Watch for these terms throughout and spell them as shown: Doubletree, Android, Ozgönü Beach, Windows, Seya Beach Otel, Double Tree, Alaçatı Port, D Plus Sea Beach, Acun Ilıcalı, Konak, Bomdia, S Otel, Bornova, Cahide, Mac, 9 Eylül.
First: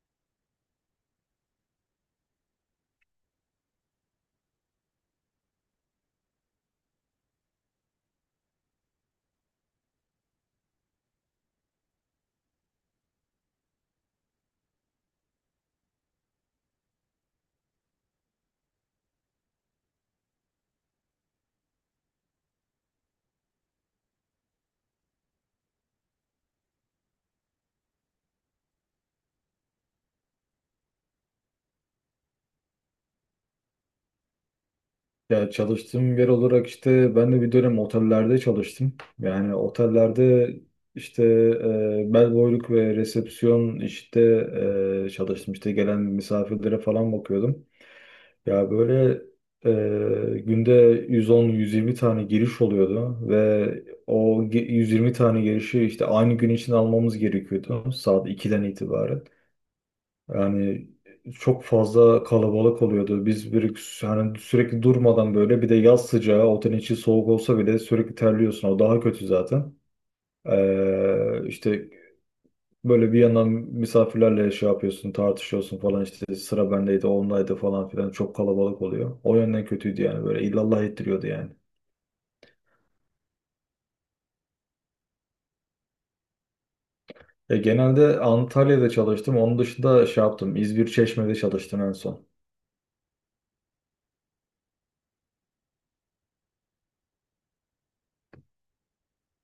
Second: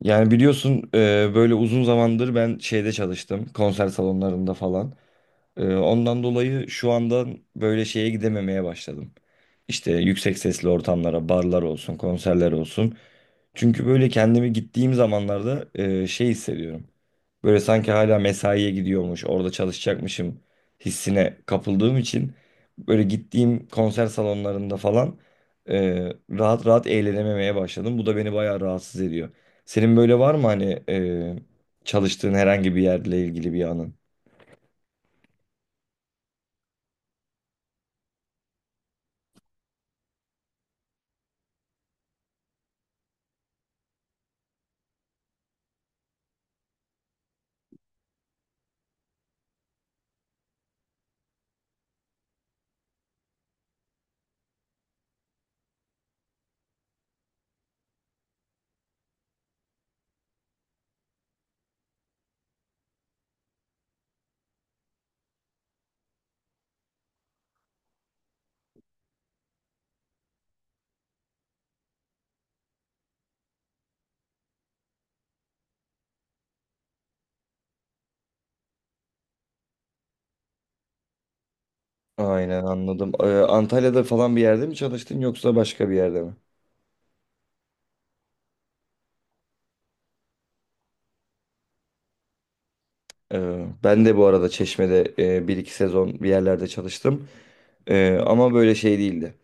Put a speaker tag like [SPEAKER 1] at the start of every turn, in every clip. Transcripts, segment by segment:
[SPEAKER 1] Yani biliyorsun böyle uzun zamandır ben şeyde çalıştım konser salonlarında falan. Ondan dolayı şu anda böyle şeye gidememeye başladım. İşte yüksek sesli ortamlara, barlar olsun, konserler olsun. Çünkü böyle kendimi gittiğim zamanlarda şey hissediyorum. Böyle sanki hala mesaiye gidiyormuş, orada çalışacakmışım hissine kapıldığım için böyle gittiğim konser salonlarında falan e, rahat rahat eğlenememeye başladım. Bu da beni bayağı rahatsız ediyor. Senin böyle var mı hani çalıştığın herhangi bir yerle ilgili bir anın?
[SPEAKER 2] Ya çalıştığım yer olarak işte ben de bir dönem otellerde çalıştım. Yani otellerde işte bel boyluk ve resepsiyon işte çalıştım. İşte gelen misafirlere falan bakıyordum. Ya böyle günde 110 120 tane giriş oluyordu ve 120 tane girişi işte aynı gün için almamız gerekiyordu saat 2'den itibaren. Yani çok fazla kalabalık oluyordu. Biz bir hani sürekli durmadan böyle bir de yaz sıcağı otelin içi soğuk olsa bile sürekli terliyorsun. O daha kötü zaten. İşte böyle bir yandan misafirlerle şey yapıyorsun, tartışıyorsun falan işte sıra bendeydi, ondaydı falan filan çok kalabalık oluyor. O yönden kötüydü yani böyle illallah ettiriyordu yani.
[SPEAKER 1] Aynen, anladım. Antalya'da falan bir yerde mi çalıştın yoksa başka bir yerde mi?
[SPEAKER 2] Genelde Antalya'da çalıştım. Onun dışında şey yaptım. İzmir Çeşme'de çalıştım en son.
[SPEAKER 1] Ben de bu arada Çeşme'de bir iki sezon bir yerlerde çalıştım. Ama böyle şey değildi.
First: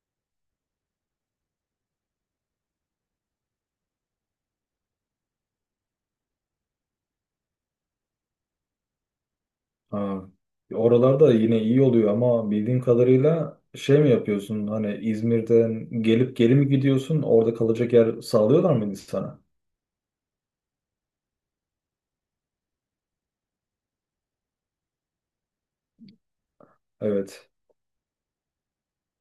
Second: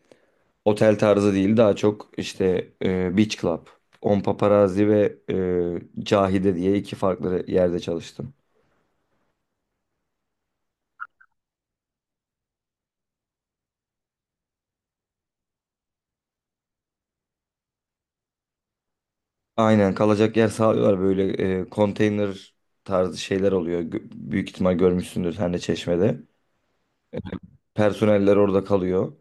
[SPEAKER 1] Otel tarzı değil, daha çok işte Beach Club, On Paparazzi ve Cahide diye iki farklı yerde çalıştım.
[SPEAKER 2] Ha. Oralarda yine iyi oluyor ama bildiğim kadarıyla şey mi yapıyorsun? Hani İzmir'den gelip geri mi gidiyorsun? Orada kalacak yer sağlıyorlar mıydı sana?
[SPEAKER 1] Aynen, kalacak yer sağlıyorlar, böyle konteyner tarzı şeyler oluyor. Büyük ihtimal görmüşsündür sen de Çeşme'de.
[SPEAKER 2] Evet.
[SPEAKER 1] Personeller orada kalıyor.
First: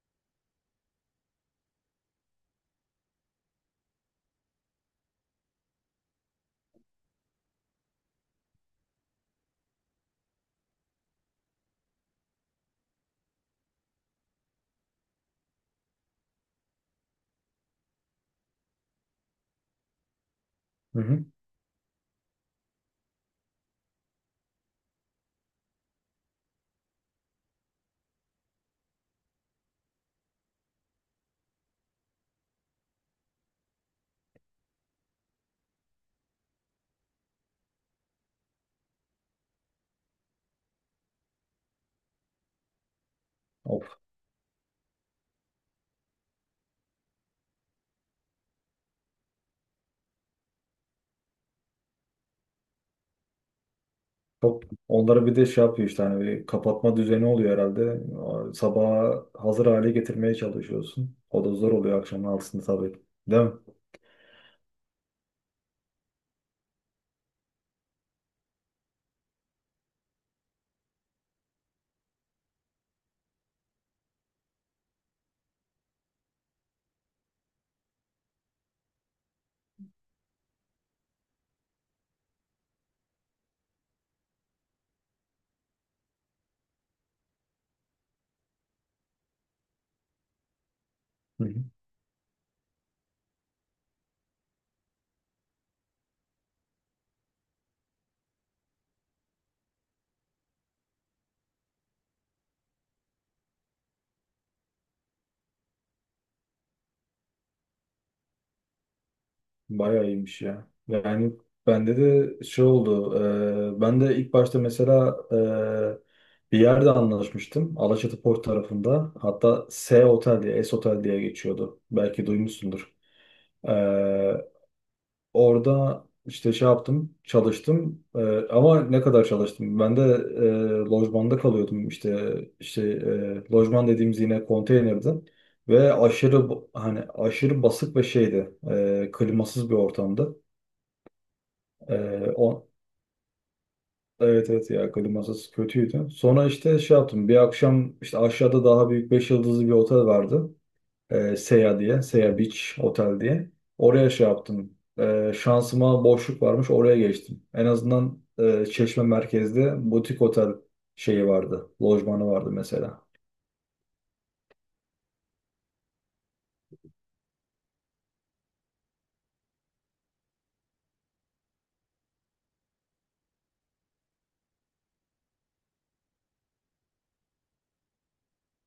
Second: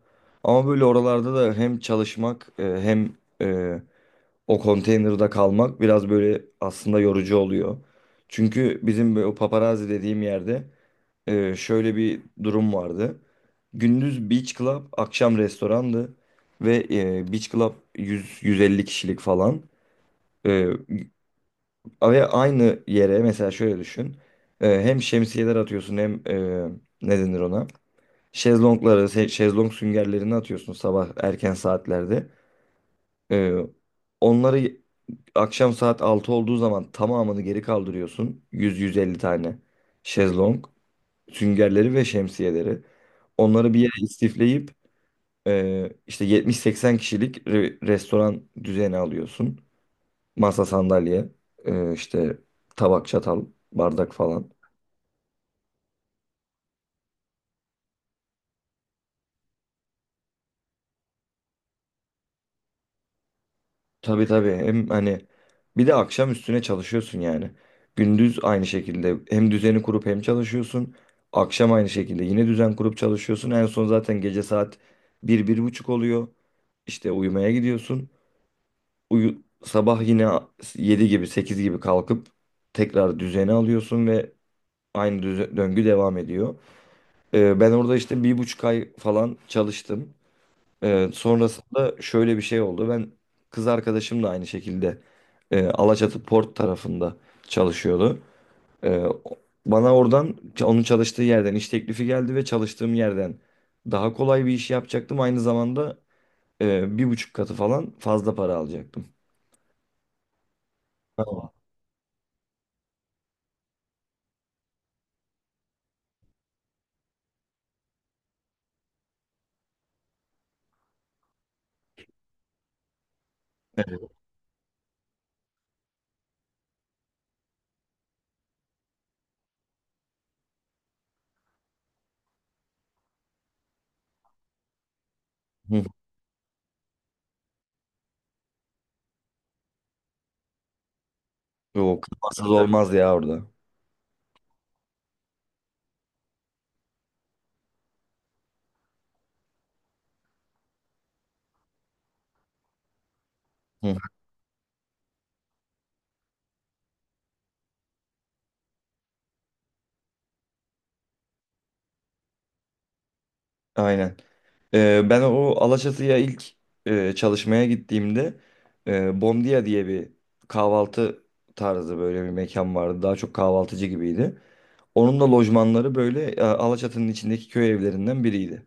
[SPEAKER 1] Ama böyle oralarda da hem çalışmak hem e, o konteynerda kalmak biraz böyle aslında yorucu oluyor. Çünkü bizim o paparazzi dediğim yerde şöyle bir durum vardı. Gündüz beach club, akşam restorandı ve beach club 100-150 kişilik falan. E,
[SPEAKER 2] Hı hı.
[SPEAKER 1] Ve aynı yere mesela şöyle düşün. Hem şemsiyeler atıyorsun hem ne denir ona? Şezlongları, şezlong süngerlerini atıyorsun sabah erken saatlerde. Ee, Onları akşam saat 6 olduğu zaman tamamını geri kaldırıyorsun. 100-150 tane şezlong, süngerleri ve şemsiyeleri. Onları bir
[SPEAKER 2] Of,
[SPEAKER 1] yere istifleyip işte 70-80 kişilik restoran düzeni alıyorsun. Masa, sandalye, işte tabak, çatal, bardak falan.
[SPEAKER 2] çok. Onlara bir de şey yapıyor işte hani bir kapatma düzeni oluyor herhalde. Sabaha hazır hale getirmeye çalışıyorsun. O da zor oluyor akşamın 6'sında tabii. Değil mi?
[SPEAKER 1] Tabii, tabii, hem hani bir de akşam üstüne çalışıyorsun yani. Gündüz aynı şekilde hem düzeni kurup hem çalışıyorsun. Akşam aynı şekilde yine düzen kurup çalışıyorsun. En son zaten gece saat bir, bir buçuk oluyor. İşte uyumaya gidiyorsun. Uyu, sabah yine 7 gibi 8 gibi kalkıp tekrar düzeni alıyorsun ve aynı döngü devam ediyor. Ben orada işte bir buçuk ay falan çalıştım.
[SPEAKER 2] Hı hı.
[SPEAKER 1] Sonrasında şöyle bir şey oldu. Ben kız arkadaşım da aynı şekilde Alaçatı Port tarafında çalışıyordu. Ee, o- Bana oradan onun çalıştığı yerden iş teklifi geldi ve çalıştığım yerden daha kolay bir iş yapacaktım. Aynı zamanda bir buçuk katı falan fazla para alacaktım.
[SPEAKER 2] Bayağı iyiymiş ya. Yani
[SPEAKER 1] Tamam.
[SPEAKER 2] bende de şey oldu. Ben de ilk başta mesela bir yerde anlaşmıştım. Alaçatı Port tarafında. Hatta S Otel diye, S Otel diye geçiyordu. Belki duymuşsundur. E, Orada işte şey yaptım, çalıştım. Ama ne kadar çalıştım? Ben de lojmanda kalıyordum. İşte lojman dediğimiz yine konteynerdi.
[SPEAKER 1] Hı.
[SPEAKER 2] Ve aşırı hani aşırı basık ve şeydi. Klimasız bir ortamdı.
[SPEAKER 1] Yok,
[SPEAKER 2] Ee,
[SPEAKER 1] kafasız
[SPEAKER 2] o,
[SPEAKER 1] olmaz ya orada.
[SPEAKER 2] evet, evet, ya klimasız kötüydü. Sonra işte şey yaptım. Bir akşam işte aşağıda daha büyük 5 yıldızlı bir otel vardı. Seya diye. Seya Beach Otel diye.
[SPEAKER 1] Hı.
[SPEAKER 2] Oraya şey yaptım. Şansıma boşluk varmış. Oraya geçtim. En azından Çeşme merkezde butik otel şeyi vardı. Lojmanı vardı mesela.
[SPEAKER 1] Aynen. Ben o Alaçatı'ya ilk çalışmaya gittiğimde Bomdia diye bir kahvaltı tarzı böyle bir mekan vardı. Daha çok kahvaltıcı gibiydi. Onun da lojmanları böyle Alaçatı'nın içindeki köy evlerinden biriydi.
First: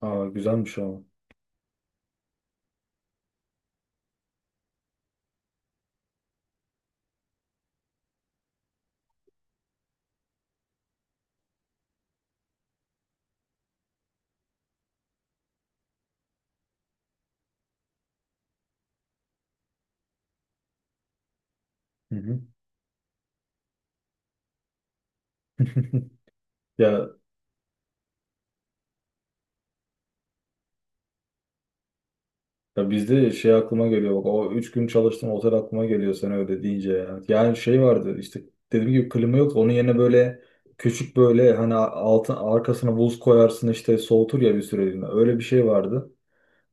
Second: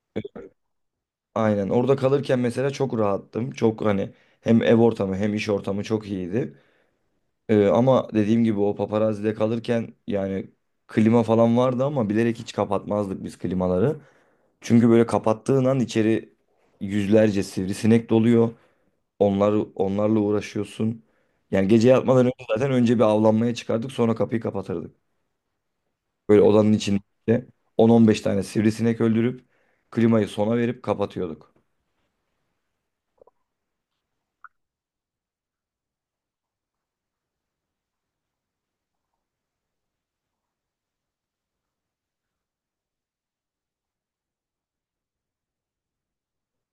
[SPEAKER 2] Aa, güzelmiş ama.
[SPEAKER 1] Aynen, orada kalırken mesela çok rahattım. Çok hani hem ev ortamı hem iş ortamı çok iyiydi. Ama dediğim gibi o paparazide kalırken yani klima falan vardı ama bilerek hiç kapatmazdık biz klimaları. Çünkü böyle kapattığın an içeri yüzlerce sivrisinek doluyor. Onlarla uğraşıyorsun. Yani gece
[SPEAKER 2] Hı
[SPEAKER 1] yatmadan
[SPEAKER 2] hı.
[SPEAKER 1] önce zaten önce bir avlanmaya çıkardık sonra kapıyı kapatırdık. Böyle odanın içinde
[SPEAKER 2] Ya
[SPEAKER 1] 10-15 tane sivrisinek öldürüp klimayı sona verip kapatıyorduk.
[SPEAKER 2] Ya bizde şey aklıma geliyor, bak o 3 gün çalıştım otel aklıma geliyor sen öyle deyince ya. Yani şey vardı işte dediğim gibi klima yoktu, onun yerine böyle küçük böyle hani altın arkasına buz koyarsın işte soğutur ya bir süreliğine, öyle bir şey vardı.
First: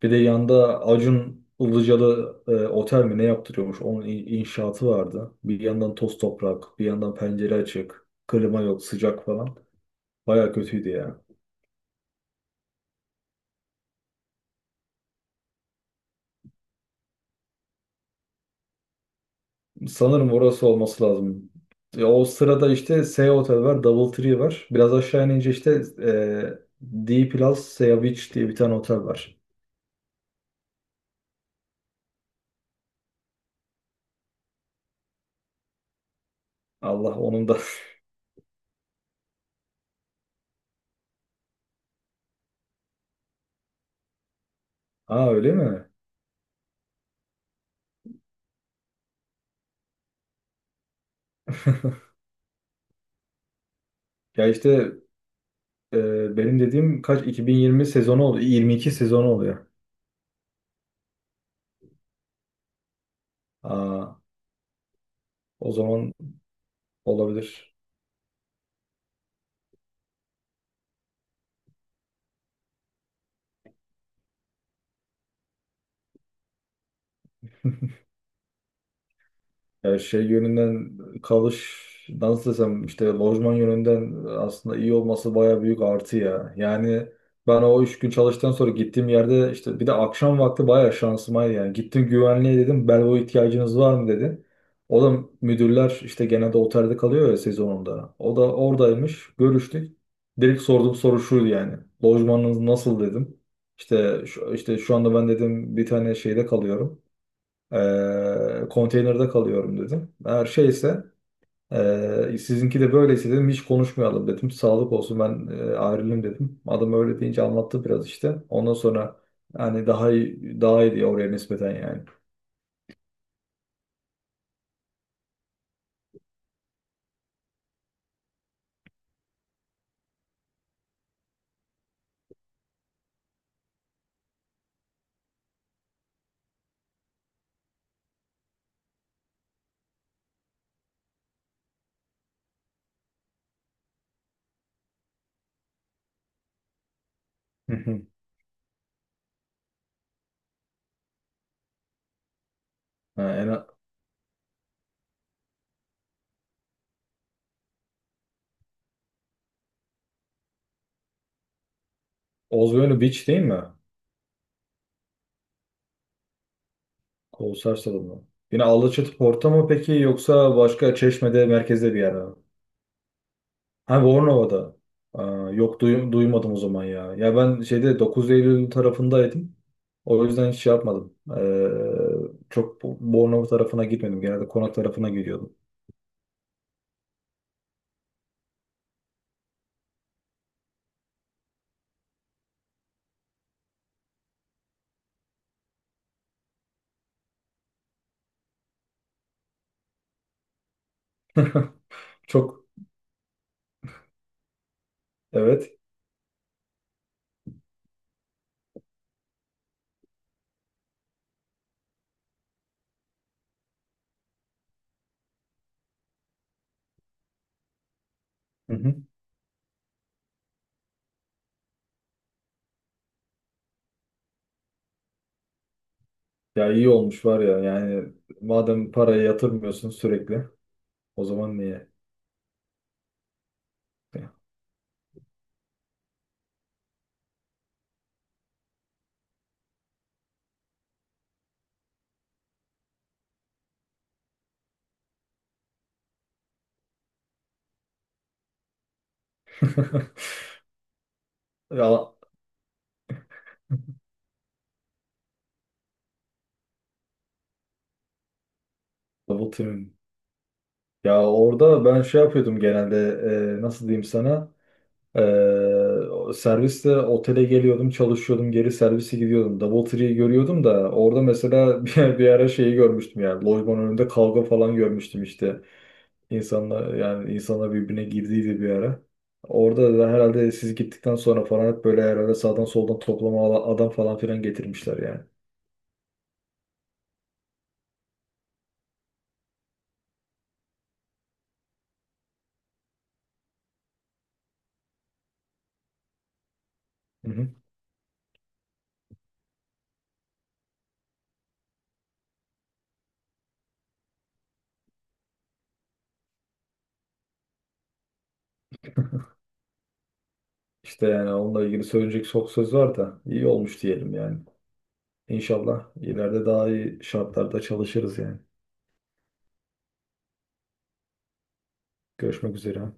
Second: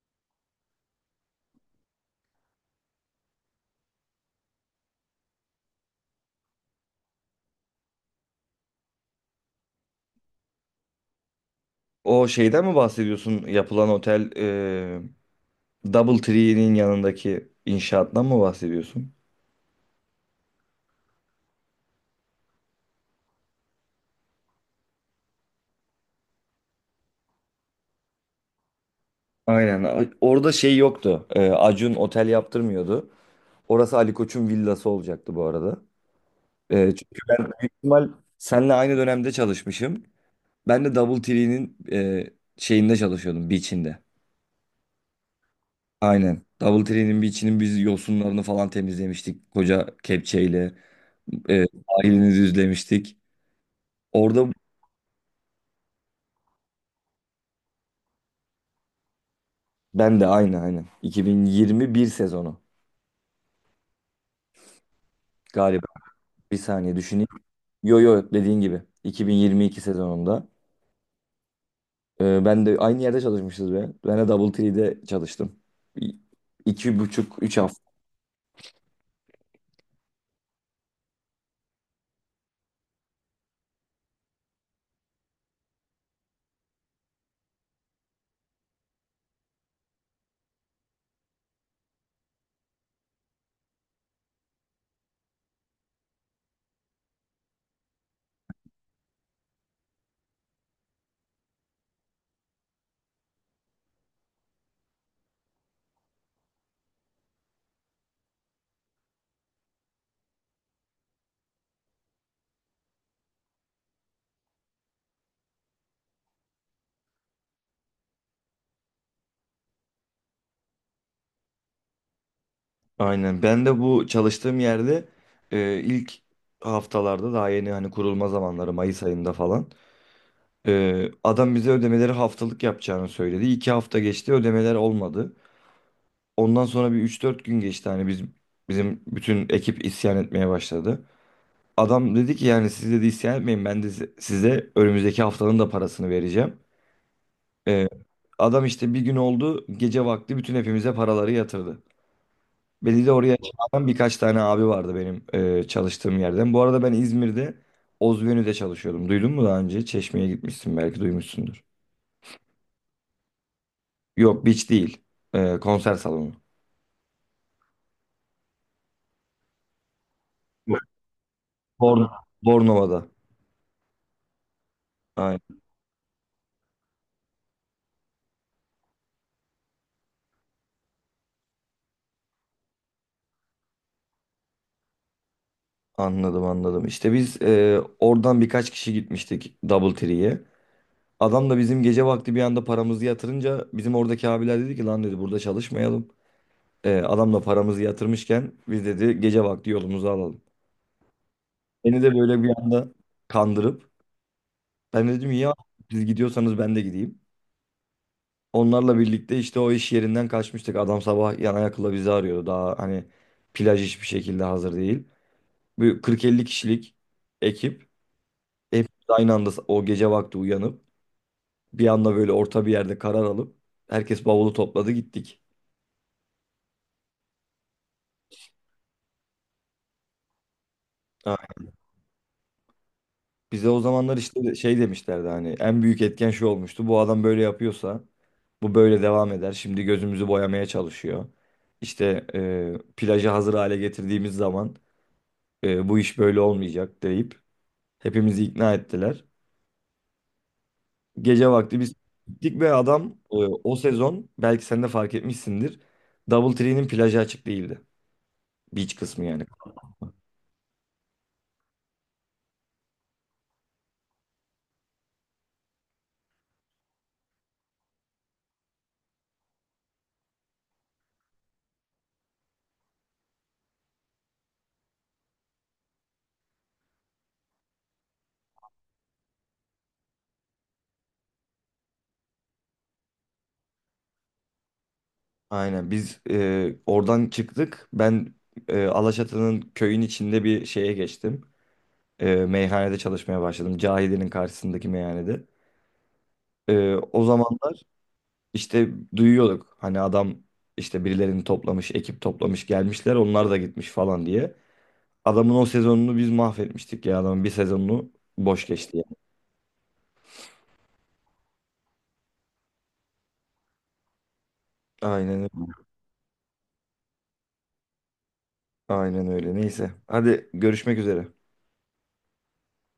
[SPEAKER 2] Bir de yanda Acun Ilıcalı otel mi ne yaptırıyormuş, onun inşaatı vardı. Bir yandan toz toprak bir yandan pencere açık klima yok sıcak falan baya kötüydü ya.
[SPEAKER 1] O şeyden mi bahsediyorsun? Yapılan otel Doubletree'nin yanındaki inşaattan mı bahsediyorsun?
[SPEAKER 2] Sanırım orası olması lazım. Ya o sırada işte S Hotel var, Double Tree var. Biraz aşağı inince işte D Plus Sea Beach diye bir tane otel var.
[SPEAKER 1] Aynen. Orada şey yoktu. Acun otel yaptırmıyordu. Orası Ali Koç'un villası olacaktı bu arada.
[SPEAKER 2] Allah
[SPEAKER 1] Çünkü ben
[SPEAKER 2] onun da.
[SPEAKER 1] büyük ihtimal seninle aynı dönemde çalışmışım. Ben de Double Tree'nin şeyinde çalışıyordum, beach'inde.
[SPEAKER 2] Ha, öyle mi?
[SPEAKER 1] Aynen. Double Tree'nin beach'inin biz yosunlarını falan temizlemiştik. Koca kepçeyle. E, Sahilini düzlemiştik.
[SPEAKER 2] Ya
[SPEAKER 1] Orada
[SPEAKER 2] işte benim dediğim kaç, 2020 sezonu oluyor. 22 sezonu oluyor.
[SPEAKER 1] ben de aynı aynen. 2021 sezonu
[SPEAKER 2] Aa, o
[SPEAKER 1] galiba.
[SPEAKER 2] zaman
[SPEAKER 1] Bir saniye düşüneyim.
[SPEAKER 2] olabilir.
[SPEAKER 1] Yo yo, dediğin gibi. 2022 sezonunda. Ben de aynı yerde çalışmışız be. Ben de Double Tree'de çalıştım. İ- İki buçuk, üç hafta.
[SPEAKER 2] Yani şey yönünden kalış nasıl desem işte lojman yönünden aslında iyi olması baya büyük artı ya. Yani ben o 3 gün çalıştıktan sonra gittiğim yerde işte bir de akşam vakti baya şansımaydı yani. Gittim güvenliğe dedim belbo ihtiyacınız var mı dedi. O da müdürler işte genelde otelde kalıyor ya sezonunda. O da oradaymış, görüştük. Direkt sorduğum soru şuydu yani. Lojmanınız nasıl dedim. İşte şu, işte şu anda ben dedim bir tane şeyde kalıyorum. Konteynerde kalıyorum dedim. Her şeyse sizinki de böyleyse dedim hiç konuşmayalım dedim. Sağlık olsun ben ayrılayım dedim. Adam öyle deyince anlattı biraz işte. Ondan sonra yani daha iyi, daha iyi diye oraya nispeten yani.
[SPEAKER 1] Aynen. Ben de bu çalıştığım yerde ilk haftalarda daha yeni hani kurulma zamanları Mayıs ayında falan. Adam bize ödemeleri haftalık yapacağını söyledi. İki hafta geçti, ödemeler olmadı. Ondan sonra bir üç dört gün geçti, bizim bütün ekip isyan etmeye başladı. Adam dedi ki yani siz dedi isyan etmeyin ben de size önümüzdeki haftanın da parasını vereceğim.
[SPEAKER 2] Hı
[SPEAKER 1] Ee,
[SPEAKER 2] hı.
[SPEAKER 1] Adam işte bir gün oldu gece vakti bütün hepimize paraları yatırdı. Beni de
[SPEAKER 2] Ha,
[SPEAKER 1] oraya
[SPEAKER 2] en
[SPEAKER 1] çağıran birkaç tane abi vardı benim çalıştığım yerden. Bu arada ben İzmir'de Ozvenü'de çalışıyordum. Duydun mu daha önce? Çeşme'ye gitmişsin, belki duymuşsundur.
[SPEAKER 2] Ozgönü Beach değil mi?
[SPEAKER 1] Yok, beach değil. Konser salonu.
[SPEAKER 2] Kolossal salonu. Yine Alaçatı Port'a mı peki yoksa
[SPEAKER 1] Yok.
[SPEAKER 2] başka Çeşme'de merkezde bir
[SPEAKER 1] Born
[SPEAKER 2] yer mi?
[SPEAKER 1] Bornova'da.
[SPEAKER 2] Abi Bornova'da. Aa,
[SPEAKER 1] Aynen.
[SPEAKER 2] yok duymadım o zaman ya. Ya ben şeyde 9 Eylül tarafındaydım. O yüzden hiç şey yapmadım. Çok Bornova tarafına gitmedim. Genelde Konak tarafına gidiyordum.
[SPEAKER 1] Anladım, anladım. İşte biz oradan birkaç kişi gitmiştik Double Tree'ye. Adam da bizim gece vakti bir anda paramızı yatırınca bizim oradaki abiler dedi ki lan dedi burada çalışmayalım. Adamla paramızı yatırmışken biz dedi gece vakti yolumuzu alalım. Beni de böyle bir
[SPEAKER 2] Çok
[SPEAKER 1] anda kandırıp ben dedim ya
[SPEAKER 2] evet.
[SPEAKER 1] siz gidiyorsanız ben de gideyim. Onlarla birlikte işte o iş yerinden kaçmıştık. Adam sabah yana yakıla bizi arıyordu. Daha hani plaj hiçbir şekilde hazır değil. Bir 40-50 kişilik ekip
[SPEAKER 2] Hı hı.
[SPEAKER 1] hepimiz aynı anda o gece vakti uyanıp bir anda böyle orta bir yerde karar alıp herkes bavulu topladı, gittik.
[SPEAKER 2] Ya iyi olmuş var ya. Yani madem parayı yatırmıyorsun sürekli o zaman niye?
[SPEAKER 1] Bize o zamanlar işte şey demişlerdi, hani en büyük etken şu olmuştu. Bu adam böyle yapıyorsa bu böyle devam eder. Şimdi gözümüzü boyamaya çalışıyor. İşte plajı hazır hale getirdiğimiz zaman bu iş böyle olmayacak deyip hepimizi ikna ettiler. Gece vakti biz
[SPEAKER 2] Ya
[SPEAKER 1] gittik ve adam o sezon belki sen de fark etmişsindir. Double Tree'nin plajı açık değildi. Beach kısmı yani.
[SPEAKER 2] double team'im. Ya orada ben şey yapıyordum genelde nasıl diyeyim sana? Ee, Serviste otele geliyordum, çalışıyordum, geri servise gidiyordum. DoubleTree'yi görüyordum da orada mesela bir ara şeyi görmüştüm yani. Lojmanın önünde kavga falan görmüştüm işte. İnsanlar yani insanlar birbirine girdiydi bir ara. Orada da herhalde siz gittikten sonra falan hep böyle herhalde sağdan soldan toplama adam falan filan getirmişler yani.
[SPEAKER 1] Aynen, biz oradan çıktık. Ben Alaçatı'nın köyün içinde bir şeye geçtim. Meyhanede çalışmaya başladım. Cahide'nin karşısındaki meyhanede. O
[SPEAKER 2] Hı.
[SPEAKER 1] zamanlar işte duyuyorduk. Hani adam işte birilerini toplamış, ekip toplamış gelmişler. Onlar da gitmiş falan diye. Adamın o sezonunu biz mahvetmiştik ya. Adamın bir sezonunu boş geçti ya.
[SPEAKER 2] İşte yani onunla ilgili söyleyecek çok söz var da iyi olmuş diyelim yani.
[SPEAKER 1] Aynen,
[SPEAKER 2] İnşallah ileride daha iyi şartlarda çalışırız yani.
[SPEAKER 1] aynen öyle. Neyse. Hadi, görüşmek üzere.
[SPEAKER 2] Görüşmek üzere.